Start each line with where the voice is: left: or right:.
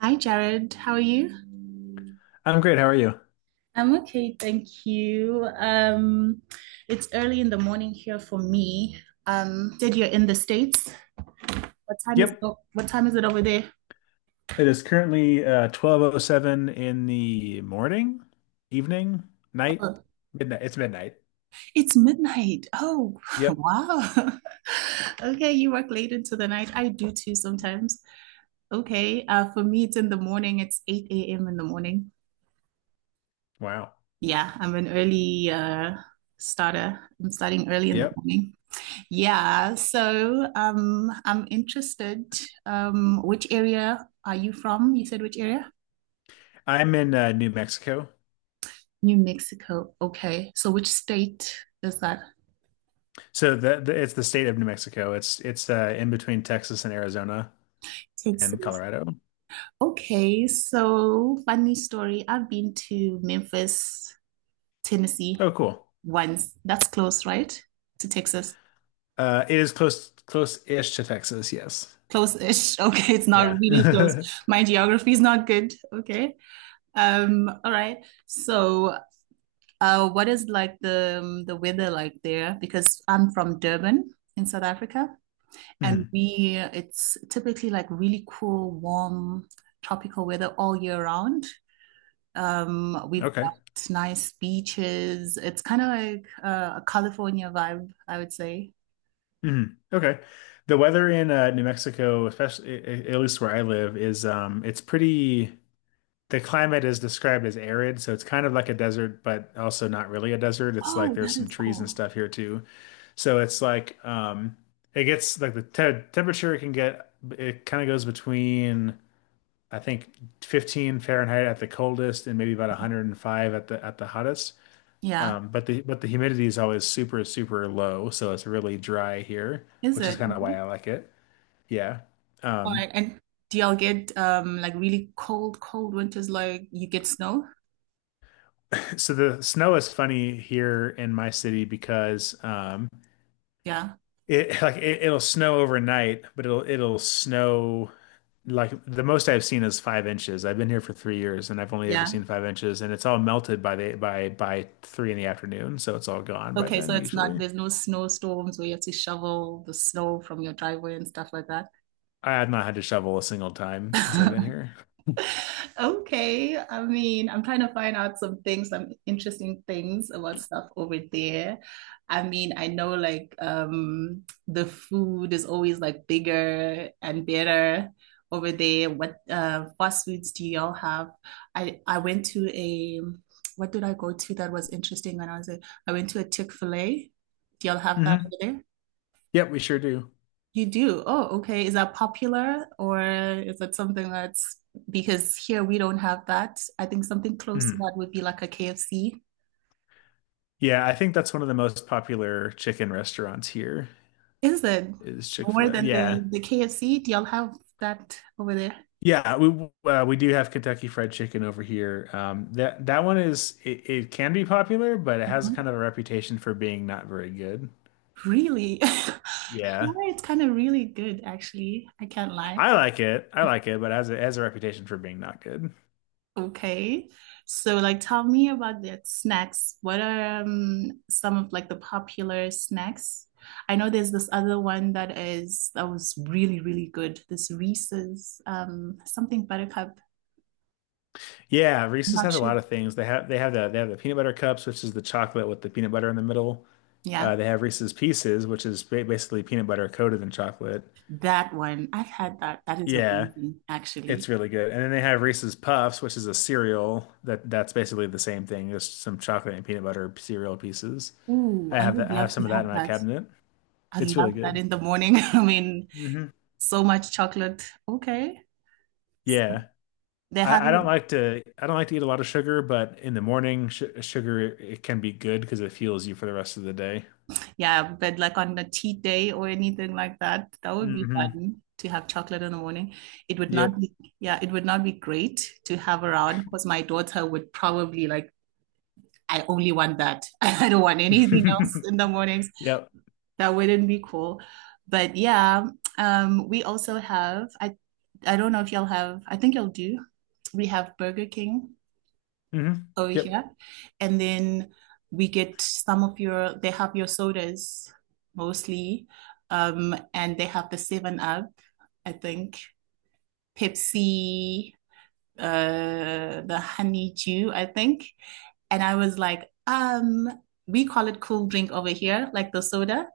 right: Hi, Jared. How are you?
left: I'm great. How are you?
right: I'm okay, thank you. It's early in the morning here for me. Said you're in the States.
left: Yep.
right: What time is it over there?
left: It is currently 12:07 in the morning, evening, night,
right: Oh,
left: midnight. It's midnight.
right: it's midnight. Oh,
left: Yep.
right: wow. Okay, you work late into the night. I do too sometimes. Okay, for me, it's in the morning. It's 8 a.m. in the morning.
left: Wow.
right: Yeah, I'm an early starter. I'm starting early in the
left: Yep.
right: morning. Yeah, so I'm interested. Which area are you from? You said which area?
left: I'm in New Mexico.
right: New Mexico. Okay, so which state is that?
left: So the it's the state of New Mexico. It's in between Texas and Arizona and
right: Texas.
left: Colorado.
right: Okay, so funny story. I've been to Memphis, Tennessee
left: Oh, cool.
right: once. That's close, right? To Texas.
left: It is close-ish to Texas, yes.
right: Close-ish. Okay, it's not
left: Yeah.
right: really close. My geography is not good. Okay. All right. What is like the weather like there? Because I'm from Durban in South Africa, and
left: Mhm.
right: we it's typically like really cool, warm, tropical weather all year round. We've
left: Okay.
right: got nice beaches. It's kind of like a California vibe, I would say.
left: Mhm. Okay. The weather in New Mexico, especially at least where I live, is it's pretty. The climate is described as arid, so it's kind of like a desert, but also not really a desert. It's like
right: Oh,
left: there's
right: that
left: some
right: is
left: trees and
right: cool.
left: stuff here too. So it's like it gets like the te temperature can get. It kind of goes between, I think, 15 Fahrenheit at the coldest and maybe about 105 at the hottest.
right: Yeah,
left: But the humidity is always super low, so it's really dry here,
right: is
left: which is
right: it?
left: kind of why
right: Okay.
left: I like it. Yeah.
right: All
left: Um,
right: right. And do y'all get like really cold, cold winters like you get snow?
left: so the snow is funny here in my city because
right: Yeah.
left: it like it'll snow overnight, but it'll snow like the most I've seen is 5 inches. I've been here for 3 years and I've only ever
right: Yeah.
left: seen 5 inches, and it's all melted by the by three in the afternoon, so it's all gone by
right: Okay, so
left: then
right: it's not
left: usually.
right: there's no snowstorms where you have to shovel the snow from your driveway and stuff like that.
left: I have not had to shovel a single time since I've been here.
right: Okay. I mean, I'm trying to find out some things, some interesting things about stuff over there. I mean, I know like the food is always like bigger and better over there. What fast foods do y'all have? I went to a what did I go to that was interesting when I was there? I went to a Chick-fil-A. Do y'all have that
left: Hmm.
right: over there?
left: Yep, we sure do.
right: You do? Oh, okay. Is that popular or is that something that's because here we don't have that? I think something close to
left: Mhm.
right: that would be like a KFC.
left: Yeah, I think that's one of the most popular chicken restaurants here
right: Is it
left: is
right: more
left: Chick-fil-A.
right: than
left: Yeah.
right: the KFC? Do y'all have that over there?
left: Yeah, we do have Kentucky Fried Chicken over here. That one is it can be popular, but it has kind
right: Mhm.
left: of a reputation for being not very good.
right: Really?
left: Yeah,
right: Yeah, it's kind of really good actually. I can't lie.
left: I like it. I like it, but it has it has a reputation for being not good.
right: Okay. So like tell me about the snacks. What are some of like the popular snacks? I know there's this other one that was really, really good. This Reese's something buttercup.
left: Yeah,
right: I'm
left: Reese's
right: not
left: has a
right: sure.
left: lot of things. They have the peanut butter cups, which is the chocolate with the peanut butter in the middle.
right: Yeah,
left: They have Reese's Pieces, which is basically peanut butter coated in chocolate.
right: that one. I've had that. That is
left: Yeah,
right: amazing,
left: it's
right: actually.
left: really good. And then they have Reese's Puffs, which is a cereal that that's basically the same thing, just some chocolate and peanut butter cereal pieces.
right: Ooh,
left: I
right: I
left: have
right: would
left: that. I have
right: love to
left: some of that in
right: have
left: my
right: that.
left: cabinet.
right: I
left: It's really
right: love that
left: good.
right: in the morning. I mean,
left: Hmm.
right: so much chocolate. Okay.
left: Yeah.
right: They have
left: I don't
right: it.
left: like to. I don't like to eat a lot of sugar, but in the morning sh sugar it can be good because it fuels you for the rest of the day.
right: Yeah, but like on a cheat day or anything like that, that would be
left: Hmm.
right: fun to have chocolate in the morning. It would not
left: Yep.
right: be, yeah, it would not be great to have around because my daughter would probably like, I only want that. I don't want anything else in the mornings.
left: Yep.
right: That wouldn't be cool. But yeah, we also have, I don't know if y'all have, I think y'all do. We have Burger King
left: Hmm.
right: over
left: Yep.
right: here. And then we get some of your, they have your sodas mostly. And they have the 7 Up, I think, Pepsi, the honey dew, I think. And I was like, we call it cool drink over here, like the soda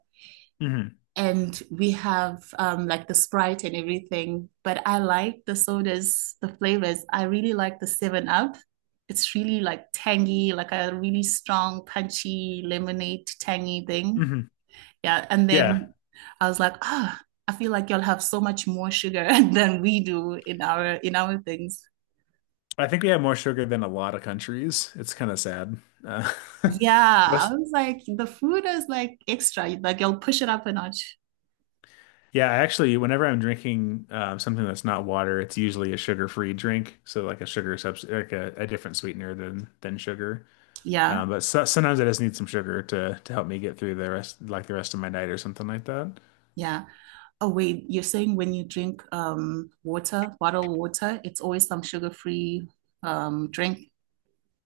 left: Hmm.
right: and we have like the Sprite and everything. But I like the sodas, the flavors. I really like the Seven Up. It's really like tangy, like a really strong, punchy lemonade, tangy thing.
left: Hmm.
right: Yeah, and
left: Yeah.
right: then I was like, ah, oh, I feel like y'all have so much more sugar than we do in our things.
left: I think we have more sugar than a lot of countries. It's kind of sad. Uh,
right: Yeah, I
left: most.
right: was like, the food is like extra. Like y'all push it up a notch.
left: Yeah, I actually, whenever I'm drinking something that's not water, it's usually a sugar-free drink. So like a sugar substitute, like a different sweetener than sugar.
right: Yeah.
left: But so, sometimes I just need some sugar to help me get through the rest of my night or something like that.
right: Yeah. Oh, wait, you're saying when you drink water, bottled water, it's always some sugar-free drink.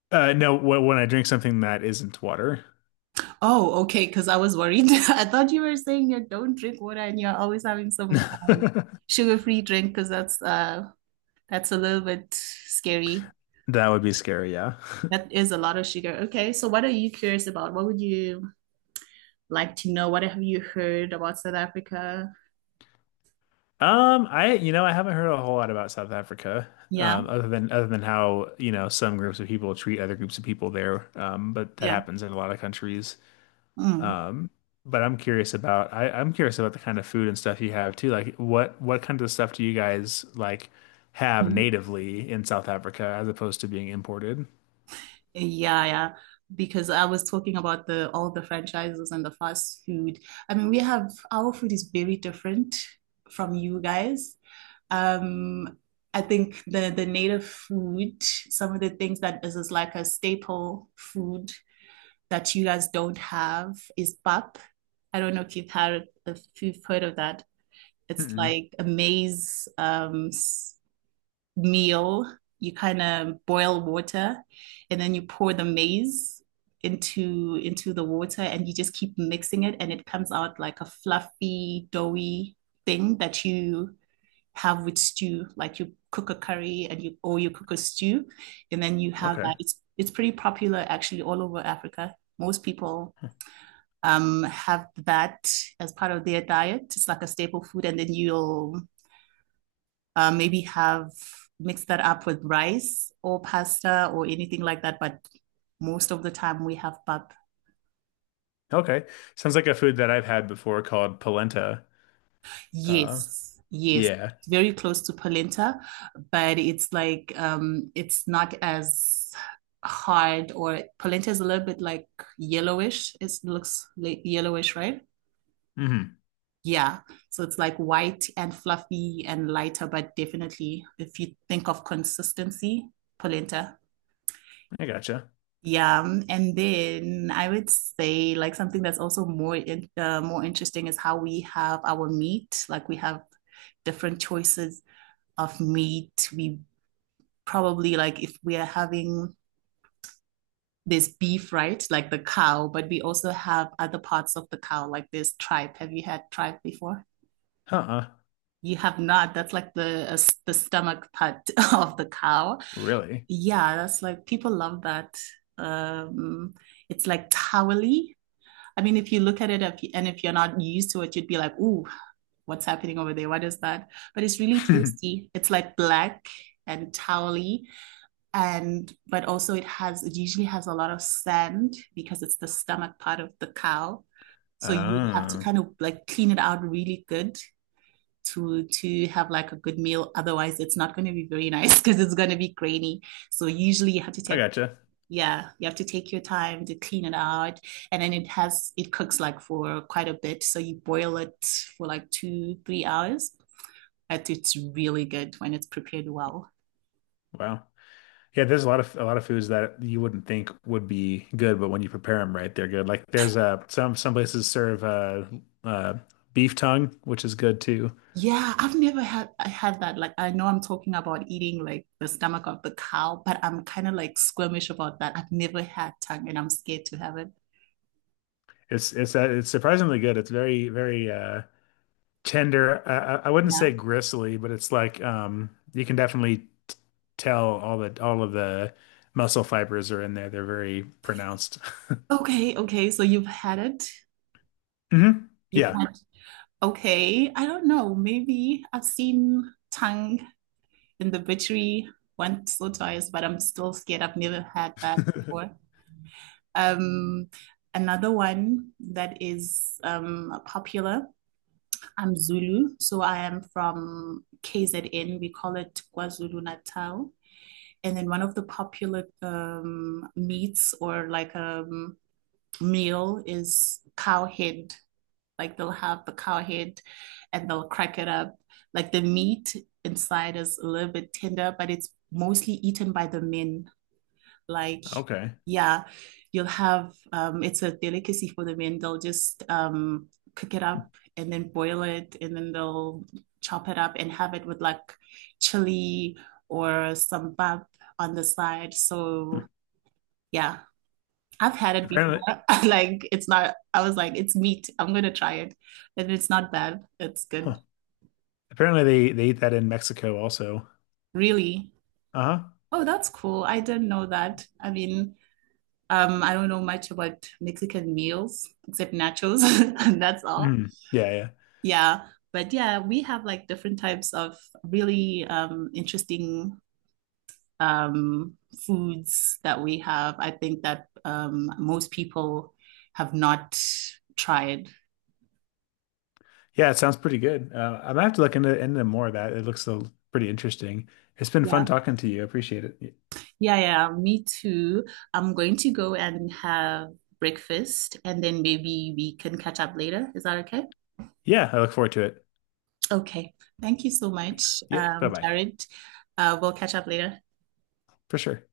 left: No, when I drink something that isn't water.
right: Oh, okay, because I was worried. I thought you were saying you don't drink water and you're always having some
left: That
right: sugar-free drink because that's a little bit scary.
left: would be scary. Yeah.
right: That is a lot of sugar. Okay, so what are you curious about? What would you like to know? What have you heard about South Africa?
left: You know, I haven't heard a whole lot about South Africa,
right: Yeah,
left: other than how, you know, some groups of people treat other groups of people there. But that
right: yeah.
left: happens in a lot of countries.
right: Mm.
left: Um, but I'm curious about. I'm curious about the kind of food and stuff you have too. Like what kind of stuff do you guys like have
right: Mm-hmm.
left: natively in South Africa as opposed to being imported?
right: Yeah, yeah. Because I was talking about the all the franchises and the fast food. I mean, we have our food is very different from you guys. Um, I think the native food, some of the things is like a staple food that you guys don't have is pap. I don't know if you've had if you've heard of that. It's
left: Mm-mm.
right: like a maize meal, you kind of boil water and then you pour the maize into the water and you just keep mixing it and it comes out like a fluffy, doughy thing that you have with stew. Like you cook a curry and you or you cook a stew and then you have
left: Okay.
right: that. It's pretty popular actually all over Africa. Most people have that as part of their diet. It's like a staple food, and then you'll maybe have mixed that up with rice or pasta or anything like that. But most of the time we have pap.
left: Okay. Sounds like a food that I've had before called polenta. Uh,
right: Yes, yes.
left: yeah.
right: It's very close to polenta, but it's like it's not as hard or polenta is a little bit like yellowish. It looks like yellowish, right?
left: Hmm.
right: Yeah. So it's like white and fluffy and lighter, but definitely if you think of consistency, polenta.
left: I gotcha.
right: Yeah, and then I would say like something that's also more in, more interesting is how we have our meat. Like we have different choices of meat. We probably like if we are having this beef, right? Like the cow, but we also have other parts of the cow, like this tripe. Have you had tripe before?
left: Huh.
right: You have not. That's like the the stomach part of the cow.
left: Really?
right: Yeah, that's like people love that. Um, it's like towely. I mean, if you look at it if, you, and if you're not used to it, you'd be like, ooh, what's happening over there? What is that? But it's really tasty. It's like black and towely and but also it usually has a lot of sand because it's the stomach part of the cow, so you have to
left: Oh,
right: kind of like clean it out really good to have like a good meal, otherwise it's not going to be very nice because it's going to be grainy. So usually you have to
left: I
right: take
left: gotcha.
right: yeah you have to take your time to clean it out, and then it cooks like for quite a bit, so you boil it for like 2 3 hours, but it's really good when it's prepared well.
left: Wow. Yeah, there's a lot of foods that you wouldn't think would be good, but when you prepare them right, they're good. Like there's some places serve uh beef tongue, which is good too.
right: Yeah, I've never had I had that. Like I know I'm talking about eating like the stomach of the cow, but I'm kind of like squeamish about that. I've never had tongue and I'm scared to have it.
left: It's it's surprisingly good. It's very tender. I wouldn't say
right: Yeah,
left: gristly, but it's like you can definitely tell all of the muscle fibers are in there. They're very pronounced.
right: okay, okay, so you've had it
left: Hmm.
right: you've
left: Yeah.
right: had. Okay, I don't know, maybe I've seen tongue in the butchery once or twice, but I'm still scared. I've never had that before. Um, Another one that is popular, I'm Zulu. So I am from KZN. We call it KwaZulu Natal. And then one of the popular meats or like a meal is cow head. Like they'll have the cow head and they'll crack it up. Like the meat inside is a little bit tender, but it's mostly eaten by the men. Like,
left: Okay.
right: yeah, you'll have it's a delicacy for the men. They'll just cook it up and then boil it and then they'll chop it up and have it with like chili or some bab on the side.
left: Hmm.
right: So yeah, I've had it before.
left: Apparently,
right: Like it's not, I was like, it's meat. I'm gonna try it. And it's not bad. It's good.
left: huh. Apparently they eat that in Mexico also.
right: Really?
left: Uh-huh.
right: Oh, that's cool. I didn't know that. I mean, I don't know much about Mexican meals except nachos, and that's all.
left: Mm. Yeah, yeah.
right: Yeah. But yeah, we have like different types of really interesting um foods that we have. I think that most people have not tried.
left: Yeah, it sounds pretty good. I'm gonna have to look into more of that. It looks so pretty interesting. It's been fun
right: Yeah.
left: talking to you. I appreciate it.
right: Yeah, yeah, me too. I'm going to go and have breakfast, and then maybe we can catch up later. Is that okay?
left: Yeah, I look forward to it.
right: Okay. Thank you so
left: Thanks.
right: much,
left: Yeah, bye-bye.
right: Jared. We'll catch up later.
left: For sure.